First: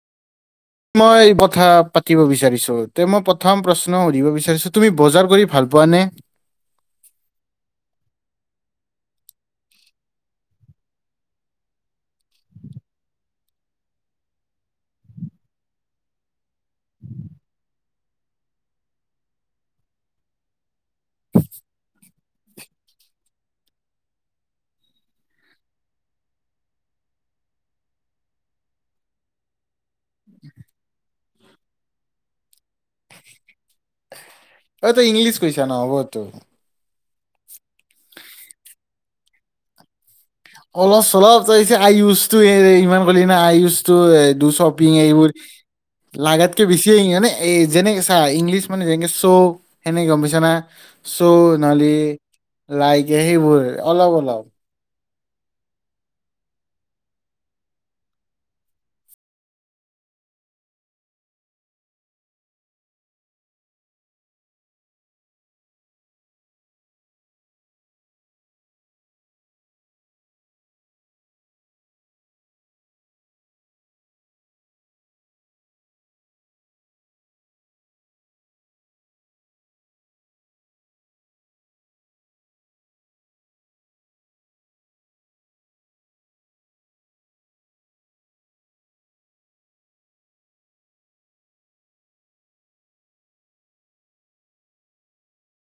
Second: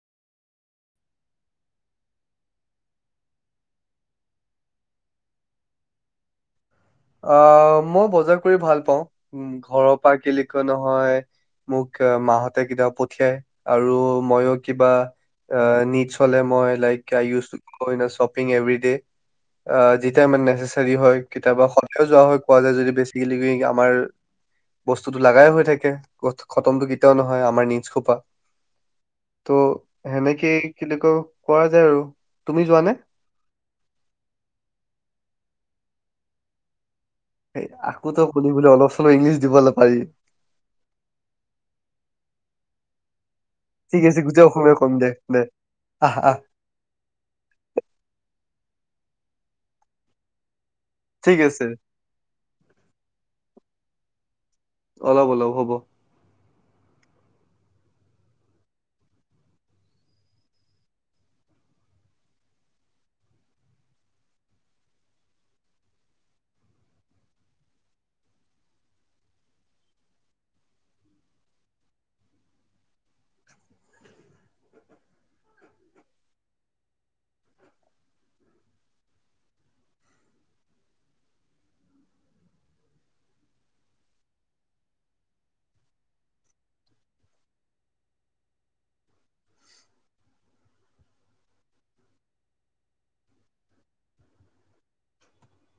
মই কথা পাতিব বিচাৰিছো তোমাক মই প্ৰথম প্ৰশ্ন সুধিব বিচাৰিছো তুমি বজাৰ কৰি ভাল পোৱানে? অ মই বজাৰ কৰি ভাল পাওঁ ঘৰৰ পৰা কি বুলি ক নহয় মোক মাহতে কেতিয়াবা পঠিয়াই আৰু মইয়ো কিবা নিডছ হলে মই লাইকই ইজ শ্বপিং এভি দে যেতিয়া মানে নেচচাৰী হয় কেতিয়াবা যোৱা হয় কোৱা যায় যদি বেচিকেলি আমাৰ বস্তুটো লগায়েই হৈ থাকে খতমতটো কেতিয়াও নহয় আমাৰ নিজ খোপা ত' সেনেকে কিন্ত ক কৰা যায় আৰু তুমি যোৱা নে অ তই ইংলিশ কইচা নহ'ব তো আকৌ তো ক বলে অলপ চলপ ইংলিছ দিবলৈ পাৰি অলপ চলপ তি আইয়চো ইমান কলে এতিয়া উস্ত টো ঠিক আছে গোটেই দুচ অসমীয়া কম পিনটো দে এইবোৰ দে আহ আহ লাগাত কৰে বেছি মানে যেনেকে চাহ ইংলিছ মানে যেনেকে চৌ সেনেকে গম পছানা চৌ ঠিক আছে। নালী লাইকে সেইবোৰ অলপ অলপ অলপ অলপ হ'ব